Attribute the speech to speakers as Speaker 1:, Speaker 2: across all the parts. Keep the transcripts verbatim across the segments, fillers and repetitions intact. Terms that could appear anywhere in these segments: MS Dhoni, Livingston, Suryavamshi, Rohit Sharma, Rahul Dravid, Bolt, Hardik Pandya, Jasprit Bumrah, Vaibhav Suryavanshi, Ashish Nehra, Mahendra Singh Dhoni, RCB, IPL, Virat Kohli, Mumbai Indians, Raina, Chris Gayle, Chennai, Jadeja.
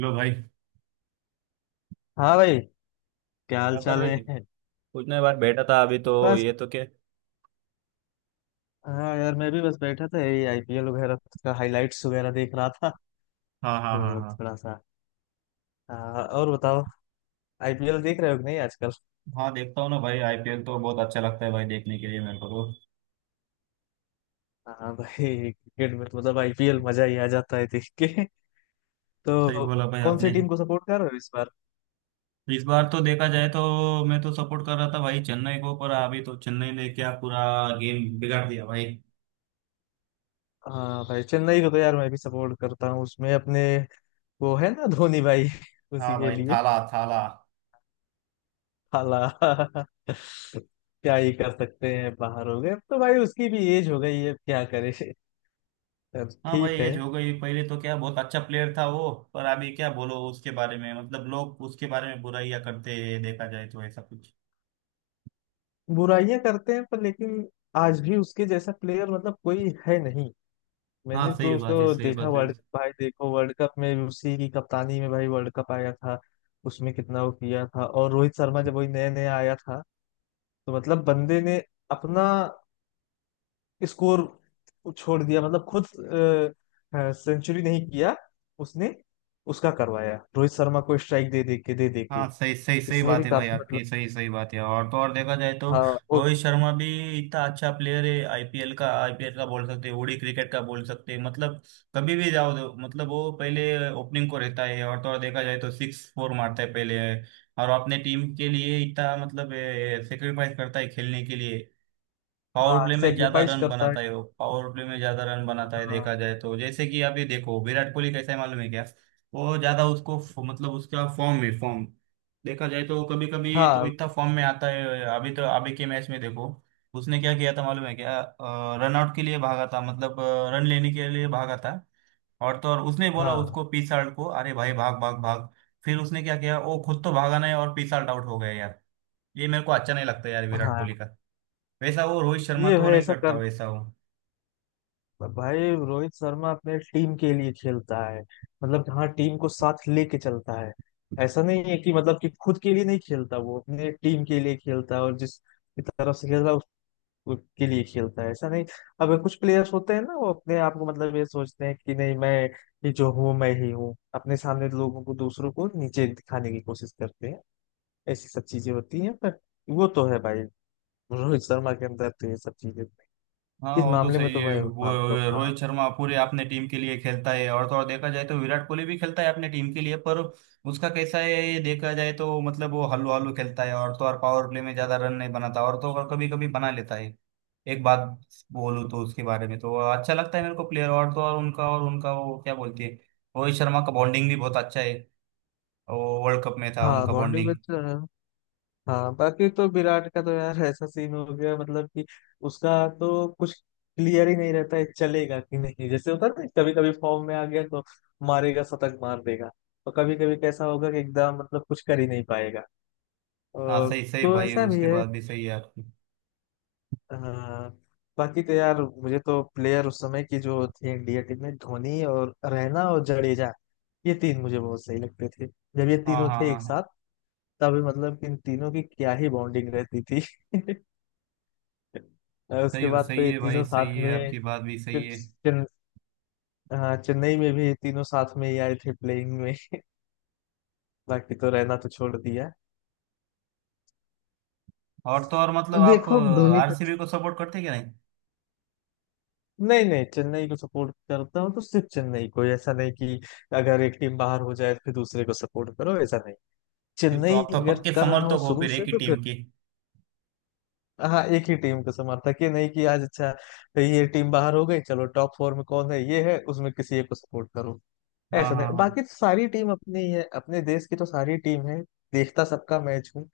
Speaker 1: लो भाई। क्या
Speaker 2: हाँ भाई। क्या हाल
Speaker 1: कर
Speaker 2: चाल
Speaker 1: रही थी?
Speaker 2: है।
Speaker 1: कुछ नहीं, बार बैठा था। अभी तो
Speaker 2: बस।
Speaker 1: ये तो क्या।
Speaker 2: हाँ यार मैं भी बस बैठा था यही आईपीएल वगैरह का हाइलाइट्स वगैरह देख रहा था
Speaker 1: हाँ, हाँ, हाँ,
Speaker 2: तो
Speaker 1: हाँ,
Speaker 2: थोड़ा सा। हाँ, और बताओ। आईपीएल देख रहे हो कि नहीं आजकल।
Speaker 1: हाँ। देखता हूँ ना भाई, आईपीएल तो बहुत अच्छा लगता है भाई देखने के लिए मेरे को तो।
Speaker 2: हाँ भाई क्रिकेट में तो मतलब आईपीएल मजा ही आ जाता है देख के
Speaker 1: सही
Speaker 2: तो।
Speaker 1: बोला भाई
Speaker 2: कौन सी
Speaker 1: आपने।
Speaker 2: टीम को सपोर्ट कर रहे हो इस बार।
Speaker 1: इस बार तो देखा जाए तो मैं तो सपोर्ट कर रहा था भाई चेन्नई को, पर अभी तो चेन्नई ने क्या पूरा गेम बिगाड़ दिया भाई।
Speaker 2: हाँ भाई चेन्नई को तो यार मैं भी सपोर्ट करता हूँ उसमें अपने वो है ना धोनी भाई। उसी
Speaker 1: हाँ
Speaker 2: के
Speaker 1: भाई,
Speaker 2: लिए।
Speaker 1: थाला थाला।
Speaker 2: हाला। क्या ही कर सकते हैं बाहर हो गए अब तो भाई उसकी भी एज हो गई है अब क्या करे। यार
Speaker 1: हाँ भाई,
Speaker 2: ठीक है।
Speaker 1: एज हो गई। पहले तो क्या बहुत अच्छा प्लेयर था वो, पर अभी क्या बोलो उसके बारे में, मतलब लोग उसके बारे में बुराइयां करते हैं, देखा जाए तो ऐसा कुछ।
Speaker 2: बुराइयां करते हैं पर लेकिन आज भी उसके जैसा प्लेयर मतलब कोई है नहीं।
Speaker 1: हाँ,
Speaker 2: मैंने तो
Speaker 1: सही बात है,
Speaker 2: उसको
Speaker 1: सही
Speaker 2: देखा
Speaker 1: बात है।
Speaker 2: वर्ल्ड कप भाई, देखो वर्ल्ड कप में भी उसी की कप्तानी में भाई वर्ल्ड कप आया था। उसमें कितना वो किया था, और रोहित शर्मा जब वही नया नया आया था, तो मतलब बंदे ने अपना स्कोर छोड़ दिया, मतलब खुद सेंचुरी नहीं किया उसने, उसका करवाया रोहित शर्मा को स्ट्राइक दे दे के दे दे के।
Speaker 1: हाँ, सही सही सही
Speaker 2: इसमें भी
Speaker 1: बात है भाई
Speaker 2: काफी मतलब।
Speaker 1: आपकी, सही सही बात है। और तो और देखा जाए तो
Speaker 2: हाँ। और।
Speaker 1: रोहित शर्मा भी इतना अच्छा प्लेयर है। आईपीएल का, आईपीएल का बोल सकते हैं, ओडी क्रिकेट का बोल सकते हैं, मतलब कभी भी जाओ। दो मतलब वो पहले ओपनिंग को रहता है, और तो और देखा जाए तो सिक्स फोर मारता है पहले। और अपने टीम के लिए इतना मतलब सेक्रीफाइस करता है खेलने के लिए। पावर
Speaker 2: हाँ
Speaker 1: प्ले में ज्यादा
Speaker 2: सेक्रीफाइस
Speaker 1: रन
Speaker 2: करता
Speaker 1: बनाता
Speaker 2: है।
Speaker 1: है वो, पावर प्ले में ज्यादा रन बनाता है।
Speaker 2: हाँ
Speaker 1: देखा जाए तो जैसे कि आप ये देखो विराट कोहली कैसा है, मालूम है क्या। वो ज्यादा उसको फ- मतलब उसका फॉर्म में फॉर्म देखा जाए तो, कभी कभी तो
Speaker 2: हाँ
Speaker 1: इतना फॉर्म में आता है। अभी तो अभी के मैच में देखो उसने क्या किया था, मालूम है क्या? रन आउट के लिए भागा था, मतलब रन लेने के लिए भागा था। और तो और उसने बोला
Speaker 2: हाँ
Speaker 1: उसको पिसाल्ट को, अरे भाई, भाग भाग भाग। फिर उसने क्या किया? वो खुद तो भागा नहीं और पिसाल्ट आउट हो गया यार। ये मेरे को अच्छा नहीं लगता यार विराट
Speaker 2: हाँ।
Speaker 1: कोहली का। वैसा वो रोहित शर्मा
Speaker 2: ये
Speaker 1: तो
Speaker 2: भाई
Speaker 1: नहीं
Speaker 2: ऐसा
Speaker 1: करता
Speaker 2: कर,
Speaker 1: वैसा वो।
Speaker 2: भाई रोहित शर्मा अपने टीम के लिए खेलता है, मतलब कि हाँ टीम को साथ लेके चलता है। ऐसा नहीं है कि मतलब कि खुद के लिए नहीं खेलता, वो अपने टीम के लिए खेलता है और जिस की तरफ से खेलता है उस उसके लिए खेलता है, ऐसा नहीं। अब कुछ प्लेयर्स होते हैं ना, वो अपने आप को मतलब ये सोचते हैं कि नहीं मैं ये जो हूँ मैं ही हूँ, अपने सामने लोगों को, दूसरों को नीचे दिखाने की कोशिश करते हैं। ऐसी सब चीजें होती हैं पर वो तो है भाई रोहित शर्मा के अंदर तो ये सब चीजें।
Speaker 1: हाँ,
Speaker 2: इस
Speaker 1: वो तो
Speaker 2: मामले में
Speaker 1: सही
Speaker 2: तो
Speaker 1: है।
Speaker 2: मैं
Speaker 1: वो
Speaker 2: मानता हूँ,
Speaker 1: वो
Speaker 2: हाँ।
Speaker 1: रोहित शर्मा पूरे अपने टीम के लिए खेलता है। और तो और देखा जाए तो विराट कोहली भी खेलता है अपने टीम के लिए, पर उसका कैसा है ये देखा जाए तो, मतलब वो हल्लू हल्लू खेलता है। और तो और पावर प्ले में ज्यादा रन नहीं बनाता, और तो और कभी कभी बना लेता है। एक बात बोलूँ तो उसके बारे में, तो अच्छा लगता है मेरे को प्लेयर। और तो और उनका और उनका वो क्या बोलती है, रोहित शर्मा का बॉन्डिंग भी बहुत अच्छा है। वो वर्ल्ड कप में था
Speaker 2: हाँ
Speaker 1: उनका
Speaker 2: बॉन्डिंग में
Speaker 1: बॉन्डिंग।
Speaker 2: अच्छा है। हाँ बाकी तो विराट का तो यार ऐसा सीन हो गया, मतलब कि उसका तो कुछ क्लियर ही नहीं रहता है, चलेगा कि नहीं, जैसे होता है ना कभी कभी फॉर्म में आ गया तो मारेगा, शतक मार देगा। और कभी कभी कैसा होगा कि एकदम मतलब कुछ कर ही नहीं पाएगा,
Speaker 1: हाँ,
Speaker 2: और
Speaker 1: सही सही
Speaker 2: तो
Speaker 1: भाई,
Speaker 2: ऐसा भी
Speaker 1: उसके
Speaker 2: है।
Speaker 1: बाद भी सही है आपकी।
Speaker 2: हाँ बाकी तो यार मुझे तो प्लेयर उस समय की जो थी इंडिया टीम में, धोनी और रैना और जडेजा, ये तीन मुझे बहुत सही लगते थे। जब ये
Speaker 1: हाँ,
Speaker 2: तीनों
Speaker 1: हाँ,
Speaker 2: थे एक
Speaker 1: हाँ।
Speaker 2: साथ, तब मतलब इन तीनों की क्या ही बॉन्डिंग रहती थी। और उसके
Speaker 1: सही
Speaker 2: बाद तो
Speaker 1: सही
Speaker 2: ये
Speaker 1: है भाई,
Speaker 2: तीनों
Speaker 1: सही
Speaker 2: साथ
Speaker 1: है
Speaker 2: में।
Speaker 1: आपकी बात भी सही
Speaker 2: फिर
Speaker 1: है।
Speaker 2: चेन, हाँ चेन्नई में भी ये तीनों साथ में ही आए थे प्लेइंग में। बाकी तो रहना तो छोड़ दिया।
Speaker 1: और तो और मतलब
Speaker 2: अब
Speaker 1: आप
Speaker 2: देखो अब धोनी का।
Speaker 1: आरसीबी को सपोर्ट करते हैं क्या, नहीं?
Speaker 2: नहीं नहीं, चेन्नई को सपोर्ट करता हूँ तो सिर्फ चेन्नई को, ऐसा नहीं कि अगर एक टीम बाहर हो जाए तो फिर दूसरे को सपोर्ट करो, ऐसा नहीं।
Speaker 1: फिर तो
Speaker 2: चेन्नई
Speaker 1: आप तो
Speaker 2: अगर
Speaker 1: पक्के
Speaker 2: कर रहा हूँ
Speaker 1: समर्थक हो
Speaker 2: शुरू
Speaker 1: फिर एक
Speaker 2: से
Speaker 1: ही
Speaker 2: तो फिर।
Speaker 1: टीम के।
Speaker 2: हाँ एक ही टीम को समर्थक, ये नहीं कि आज अच्छा ये टीम बाहर हो गई चलो टॉप फोर में कौन है ये है उसमें किसी एक को सपोर्ट करो।
Speaker 1: हाँ,
Speaker 2: ऐसा नहीं,
Speaker 1: हाँ, हाँ,
Speaker 2: बाकी तो सारी टीम अपनी ही है, अपने देश की तो सारी टीम है। देखता सबका मैच हूँ,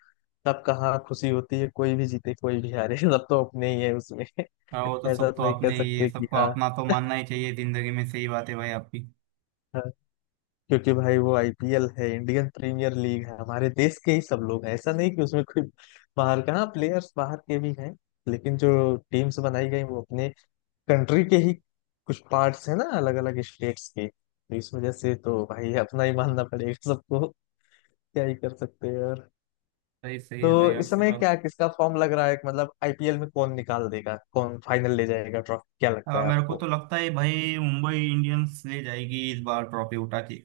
Speaker 2: सबका, हाँ खुशी होती है कोई भी जीते कोई भी हारे, सब तो अपने ही है उसमें।
Speaker 1: हाँ। वो तो
Speaker 2: ऐसा
Speaker 1: सब
Speaker 2: तो
Speaker 1: तो,
Speaker 2: नहीं कह
Speaker 1: आपने ये
Speaker 2: सकते कि
Speaker 1: सबको
Speaker 2: हाँ।
Speaker 1: अपना तो मानना ही चाहिए जिंदगी में। सही बात है भाई आपकी,
Speaker 2: हाँ, क्योंकि भाई वो आईपीएल है, इंडियन प्रीमियर लीग है, हमारे देश के ही सब लोग हैं, ऐसा नहीं कि उसमें कोई बाहर का, हाँ प्लेयर्स बाहर के भी हैं, लेकिन जो टीम्स बनाई गई वो अपने कंट्री के ही कुछ पार्ट्स हैं ना, अलग अलग स्टेट्स के, तो इस वजह से तो भाई अपना ही मानना पड़ेगा सबको। क्या ही कर सकते हैं यार।
Speaker 1: सही सही
Speaker 2: तो
Speaker 1: है भाई
Speaker 2: इस
Speaker 1: आपकी
Speaker 2: समय
Speaker 1: बात।
Speaker 2: क्या किसका फॉर्म लग रहा है, मतलब आईपीएल में कौन निकाल देगा, कौन फाइनल ले जाएगा ट्रॉफी, क्या लगता
Speaker 1: हाँ,
Speaker 2: है
Speaker 1: मेरे को
Speaker 2: आपको।
Speaker 1: तो लगता है भाई मुंबई इंडियंस ले जाएगी इस बार ट्रॉफी उठा के।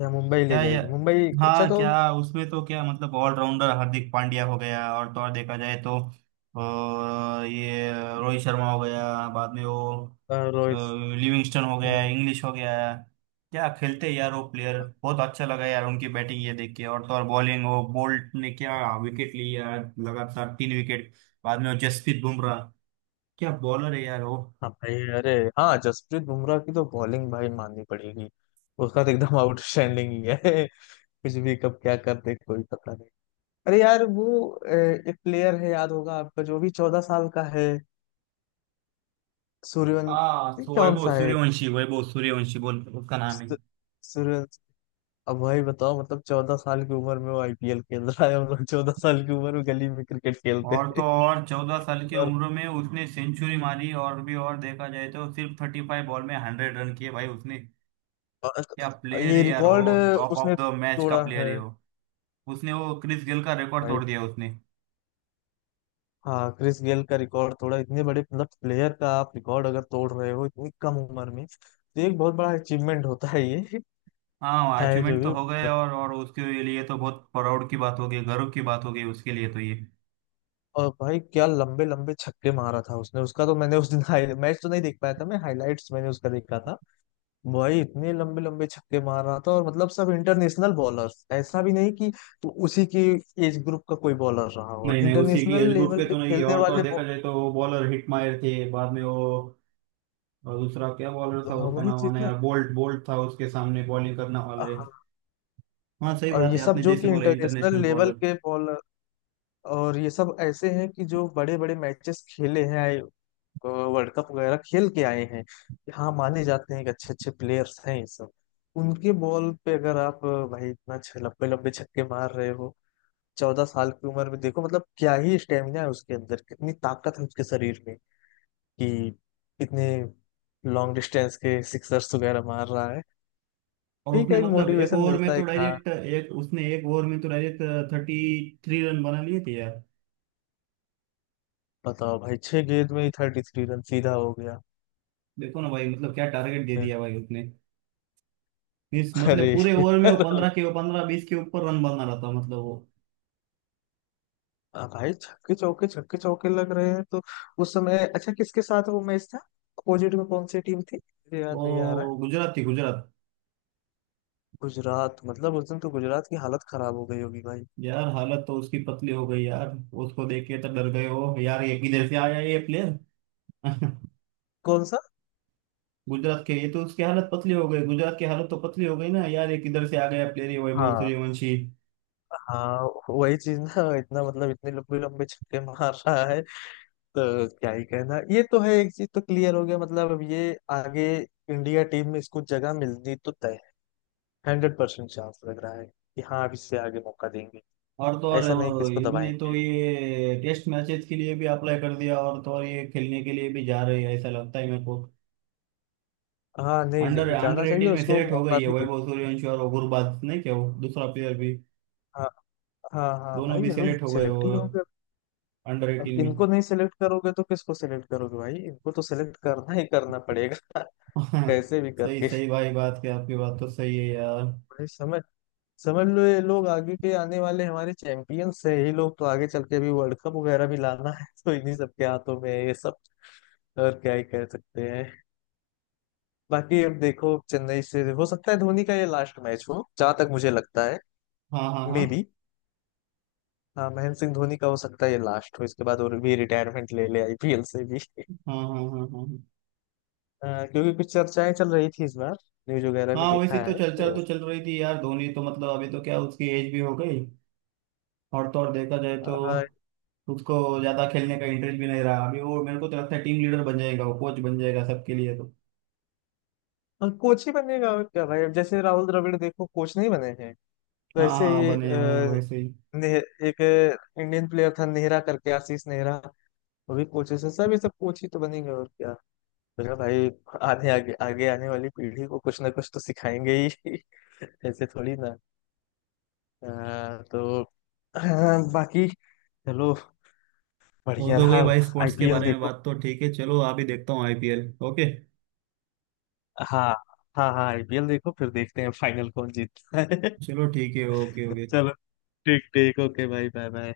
Speaker 2: क्या मुंबई ले
Speaker 1: क्या ये,
Speaker 2: जाएगी? मुंबई, अच्छा
Speaker 1: हाँ
Speaker 2: तो।
Speaker 1: क्या। उसमें तो क्या मतलब ऑलराउंडर हार्दिक पांड्या हो गया, और तो और देखा जाए तो अ, ये रोहित शर्मा हो गया। बाद में वो
Speaker 2: अ,
Speaker 1: अ,
Speaker 2: रोहित।
Speaker 1: लिविंगस्टन हो गया,
Speaker 2: हम्म,
Speaker 1: इंग्लिश हो गया। क्या खेलते यार वो प्लेयर, बहुत अच्छा लगा यार उनकी बैटिंग ये देख के। और तो और बॉलिंग वो बोल्ट ने क्या विकेट ली यार, लगातार तीन विकेट। बाद में वो जसप्रीत बुमराह, क्या बॉलर है यार वो।
Speaker 2: हाँ भाई, अरे। हाँ जसप्रीत बुमराह की तो बॉलिंग भाई माननी पड़ेगी। उसका तो एकदम आउटस्टैंडिंग ही है। कुछ भी कब क्या कर दे कोई पता नहीं। अरे यार वो अ, एक प्लेयर है, याद होगा आपका, जो भी चौदह साल का है।
Speaker 1: हाँ
Speaker 2: सूर्यवंशी
Speaker 1: सो
Speaker 2: कौन
Speaker 1: वैभव
Speaker 2: सा है।
Speaker 1: सूर्यवंशी, वैभव सूर्यवंशी बोल उसका नाम है।
Speaker 2: सूर्यवंशी। अब भाई बताओ मतलब चौदह साल की उम्र में वो आईपीएल खेल रहा है, हम लोग चौदह साल की उम्र में गली में क्रिकेट खेलते
Speaker 1: और तो
Speaker 2: थे।
Speaker 1: और चौदह साल की
Speaker 2: और
Speaker 1: उम्र में उसने सेंचुरी मारी, और भी और देखा जाए तो सिर्फ थर्टी फाइव बॉल में हंड्रेड रन किए भाई उसने। क्या
Speaker 2: और
Speaker 1: प्लेयर है
Speaker 2: ये
Speaker 1: यार वो,
Speaker 2: रिकॉर्ड
Speaker 1: टॉप ऑफ
Speaker 2: उसने
Speaker 1: द मैच का
Speaker 2: तोड़ा
Speaker 1: प्लेयर
Speaker 2: है।
Speaker 1: है वो। उसने वो क्रिस गेल का रिकॉर्ड
Speaker 2: भाई।
Speaker 1: तोड़ दिया उसने।
Speaker 2: हाँ क्रिस गेल का रिकॉर्ड तोड़ा, इतने बड़े मतलब प्लेयर का आप रिकॉर्ड अगर तोड़ रहे हो इतनी कम उम्र में, तो एक बहुत बड़ा अचीवमेंट होता है ये।
Speaker 1: हाँ,
Speaker 2: है जो
Speaker 1: अचीवमेंट तो
Speaker 2: भी
Speaker 1: हो गए,
Speaker 2: मतलब।
Speaker 1: और और उसके लिए तो बहुत प्राउड की बात हो गई, गर्व की बात हो गई उसके लिए तो ये।
Speaker 2: और भाई क्या लंबे लंबे छक्के मारा था उसने, उसका तो मैंने उस दिन मैच तो नहीं देख पाया था, मैं हाईलाइट्स मैंने उसका देखा था। वही इतने लंबे लंबे छक्के मार रहा था और मतलब सब इंटरनेशनल बॉलर्स, ऐसा भी नहीं कि तो उसी की एज ग्रुप का कोई बॉलर रहा हो,
Speaker 1: नहीं नहीं, उसी की
Speaker 2: इंटरनेशनल
Speaker 1: एज ग्रुप
Speaker 2: लेवल
Speaker 1: के
Speaker 2: पे
Speaker 1: तो नहीं है,
Speaker 2: खेलने
Speaker 1: और तो और
Speaker 2: वाले
Speaker 1: देखा
Speaker 2: बॉ-
Speaker 1: जाए तो वो बॉलर हिट मायर थे। बाद में वो, और दूसरा क्या बॉलर था
Speaker 2: हाँ
Speaker 1: उसका
Speaker 2: वही
Speaker 1: नाम,
Speaker 2: चीज
Speaker 1: आना
Speaker 2: ना।
Speaker 1: यार बोल्ट, बोल्ट था उसके सामने बॉलिंग करने वाला।
Speaker 2: हाँ।
Speaker 1: हाँ सही
Speaker 2: और
Speaker 1: बात
Speaker 2: ये
Speaker 1: है
Speaker 2: सब
Speaker 1: आपने
Speaker 2: जो
Speaker 1: जैसे
Speaker 2: कि
Speaker 1: बोला
Speaker 2: इंटरनेशनल
Speaker 1: इंटरनेशनल
Speaker 2: लेवल
Speaker 1: बॉलर।
Speaker 2: के बॉलर, और ये सब ऐसे हैं कि जो बड़े बड़े मैचेस खेले हैं, वर्ल्ड कप वगैरह खेल के आए हैं। हाँ माने जाते हैं कि अच्छे अच्छे प्लेयर्स हैं ये सब। उनके बॉल पे अगर आप, भाई इतना छ- लंबे लंबे छक्के मार रहे हो चौदह साल की उम्र में, देखो मतलब क्या ही स्टेमिना है उसके अंदर, कितनी ताकत है उसके शरीर में, कि इतने लॉन्ग डिस्टेंस के सिक्सर्स वगैरह मार रहा है।
Speaker 1: और
Speaker 2: ठीक
Speaker 1: उसने
Speaker 2: है, एक
Speaker 1: मतलब एक
Speaker 2: मोटिवेशन
Speaker 1: ओवर में
Speaker 2: मिलता
Speaker 1: तो
Speaker 2: है कि हाँ।
Speaker 1: डायरेक्ट एक उसने एक ओवर में तो डायरेक्ट थर्टी थ्री रन बना लिए थे यार।
Speaker 2: बताओ भाई छह गेंद में ही थर्टी थ्री रन सीधा हो गया।
Speaker 1: देखो ना भाई, मतलब क्या टारगेट दे दिया भाई उसने। मीन्स मतलब
Speaker 2: अरे।
Speaker 1: पूरे ओवर में वो पंद्रह के पंद्रह बीस के ऊपर रन बना रहा था, मतलब वो।
Speaker 2: हाँ भाई छक्के चौके छक्के चौके लग रहे हैं तो। उस समय अच्छा किसके साथ वो मैच था, अपोजिट में कौन सी टीम थी मुझे याद नहीं आ रहा है।
Speaker 1: वो गुजरात थी, गुजरात।
Speaker 2: गुजरात, मतलब उस दिन तो गुजरात की हालत खराब हो गई होगी भाई।
Speaker 1: यार हालत तो उसकी पतली हो गई यार, उसको देख के तो डर गए हो यार, ये किधर से आया ये प्लेयर।
Speaker 2: कौन सा।
Speaker 1: गुजरात के, ये तो उसकी हालत पतली हो गई, गुजरात की हालत तो पतली हो गई ना यार, ये किधर से आ गया प्लेयर ये वैभव
Speaker 2: हाँ।
Speaker 1: सूर्यवंशी।
Speaker 2: हाँ वही चीज ना, इतना मतलब इतने लंबे लंबे छक्के मार रहा है, तो क्या ही कहना, ये तो है एक चीज तो क्लियर हो गया, मतलब अब ये आगे इंडिया टीम में इसको जगह मिलनी तो तय है। हंड्रेड परसेंट चांस लग रहा है कि हाँ अब इससे आगे मौका देंगे।
Speaker 1: और तो
Speaker 2: ऐसा नहीं कि
Speaker 1: और
Speaker 2: इसको
Speaker 1: इसने
Speaker 2: दबाएंगे।
Speaker 1: तो ये टेस्ट मैचेस के लिए भी अप्लाई कर दिया, और तो और ये खेलने के लिए भी जा रही है ऐसा लगता है मेरे को।
Speaker 2: हाँ नहीं,
Speaker 1: अंडर
Speaker 2: ज- जाना
Speaker 1: अंडर
Speaker 2: चाहिए,
Speaker 1: एटीन में
Speaker 2: उसको
Speaker 1: सेलेक्ट हो
Speaker 2: मौका
Speaker 1: गई है
Speaker 2: भी दे।
Speaker 1: वैभव सूर्यवंशी, और गुरबाज नहीं क्या वो दूसरा प्लेयर भी।
Speaker 2: हाँ हाँ, हाँ
Speaker 1: दोनों
Speaker 2: भाई
Speaker 1: भी
Speaker 2: ये लोग
Speaker 1: सेलेक्ट हो गए
Speaker 2: सिलेक्ट
Speaker 1: वो
Speaker 2: ही होंगे।
Speaker 1: अंडर
Speaker 2: अब
Speaker 1: एटीन में।
Speaker 2: इनको नहीं सिलेक्ट करोगे तो किसको सिलेक्ट करोगे भाई, इनको तो सिलेक्ट करना ही करना पड़ेगा। कैसे भी
Speaker 1: सही
Speaker 2: करके।
Speaker 1: सही भाई बात, क्या आपकी बात तो सही है यार।
Speaker 2: भाई समझ समझ लो ये लोग आगे के आने वाले हमारे चैंपियंस है, ये लोग तो आगे चल के अभी वर्ल्ड कप वगैरह भी लाना है तो इन्हीं सब के हाथों में है ये सब। और क्या ही कह सकते हैं। बाकी अब देखो चेन्नई से हो सकता है धोनी का ये लास्ट मैच हो, जहां तक मुझे लगता है।
Speaker 1: हाँ, हाँ, हाँ,
Speaker 2: मे बी। हाँ महेंद्र सिंह धोनी का हो सकता है ये लास्ट हो, इसके बाद और भी रिटायरमेंट ले ले आईपीएल से भी।
Speaker 1: हाँ, हाँ, हाँ, हाँ, हाँ।
Speaker 2: अ, क्योंकि कुछ चर्चाएं चल रही थी इस बार न्यूज वगैरह में
Speaker 1: हाँ,
Speaker 2: देखा
Speaker 1: वैसे तो
Speaker 2: है
Speaker 1: चर्चा
Speaker 2: तो।
Speaker 1: तो चल रही थी यार, धोनी तो मतलब अभी तो क्या उसकी एज भी हो गई, और तो और देखा जाए तो
Speaker 2: अ,
Speaker 1: उसको ज्यादा खेलने का इंटरेस्ट भी नहीं रहा अभी। वो मेरे को तो लगता है टीम लीडर बन जाएगा, वो कोच बन जाएगा सबके लिए तो।
Speaker 2: और कोच ही बनेगा और क्या भाई, अब जैसे राहुल द्रविड़ देखो कोच नहीं बने हैं,
Speaker 1: हाँ,
Speaker 2: वैसे
Speaker 1: हाँ, हाँ,
Speaker 2: ही
Speaker 1: बने हाँ, वैसे ही।
Speaker 2: नेह- एक इंडियन प्लेयर था नेहरा करके, आशीष नेहरा, वो भी कोचेस है, सब ये सब कोच ही तो बनेंगे, और क्या। बोला भाई आने आगे आगे आने वाली पीढ़ी को कुछ ना कुछ तो सिखाएंगे ही। ऐसे थोड़ी ना। अ, तो बाकी चलो,
Speaker 1: वो
Speaker 2: बढ़िया
Speaker 1: तो गई
Speaker 2: रहा।
Speaker 1: भाई, स्पोर्ट्स के
Speaker 2: आईपीएल
Speaker 1: बारे में
Speaker 2: देखो।
Speaker 1: बात तो ठीक है, चलो अभी देखता हूँ आईपीएल, ओके।
Speaker 2: हाँ। हाँ हाँ आईपीएल देखो, फिर देखते हैं फाइनल कौन जीतता है।
Speaker 1: चलो ठीक है, ओके ओके।
Speaker 2: चलो, ठीक ठीक, ओके भाई, बाय बाय।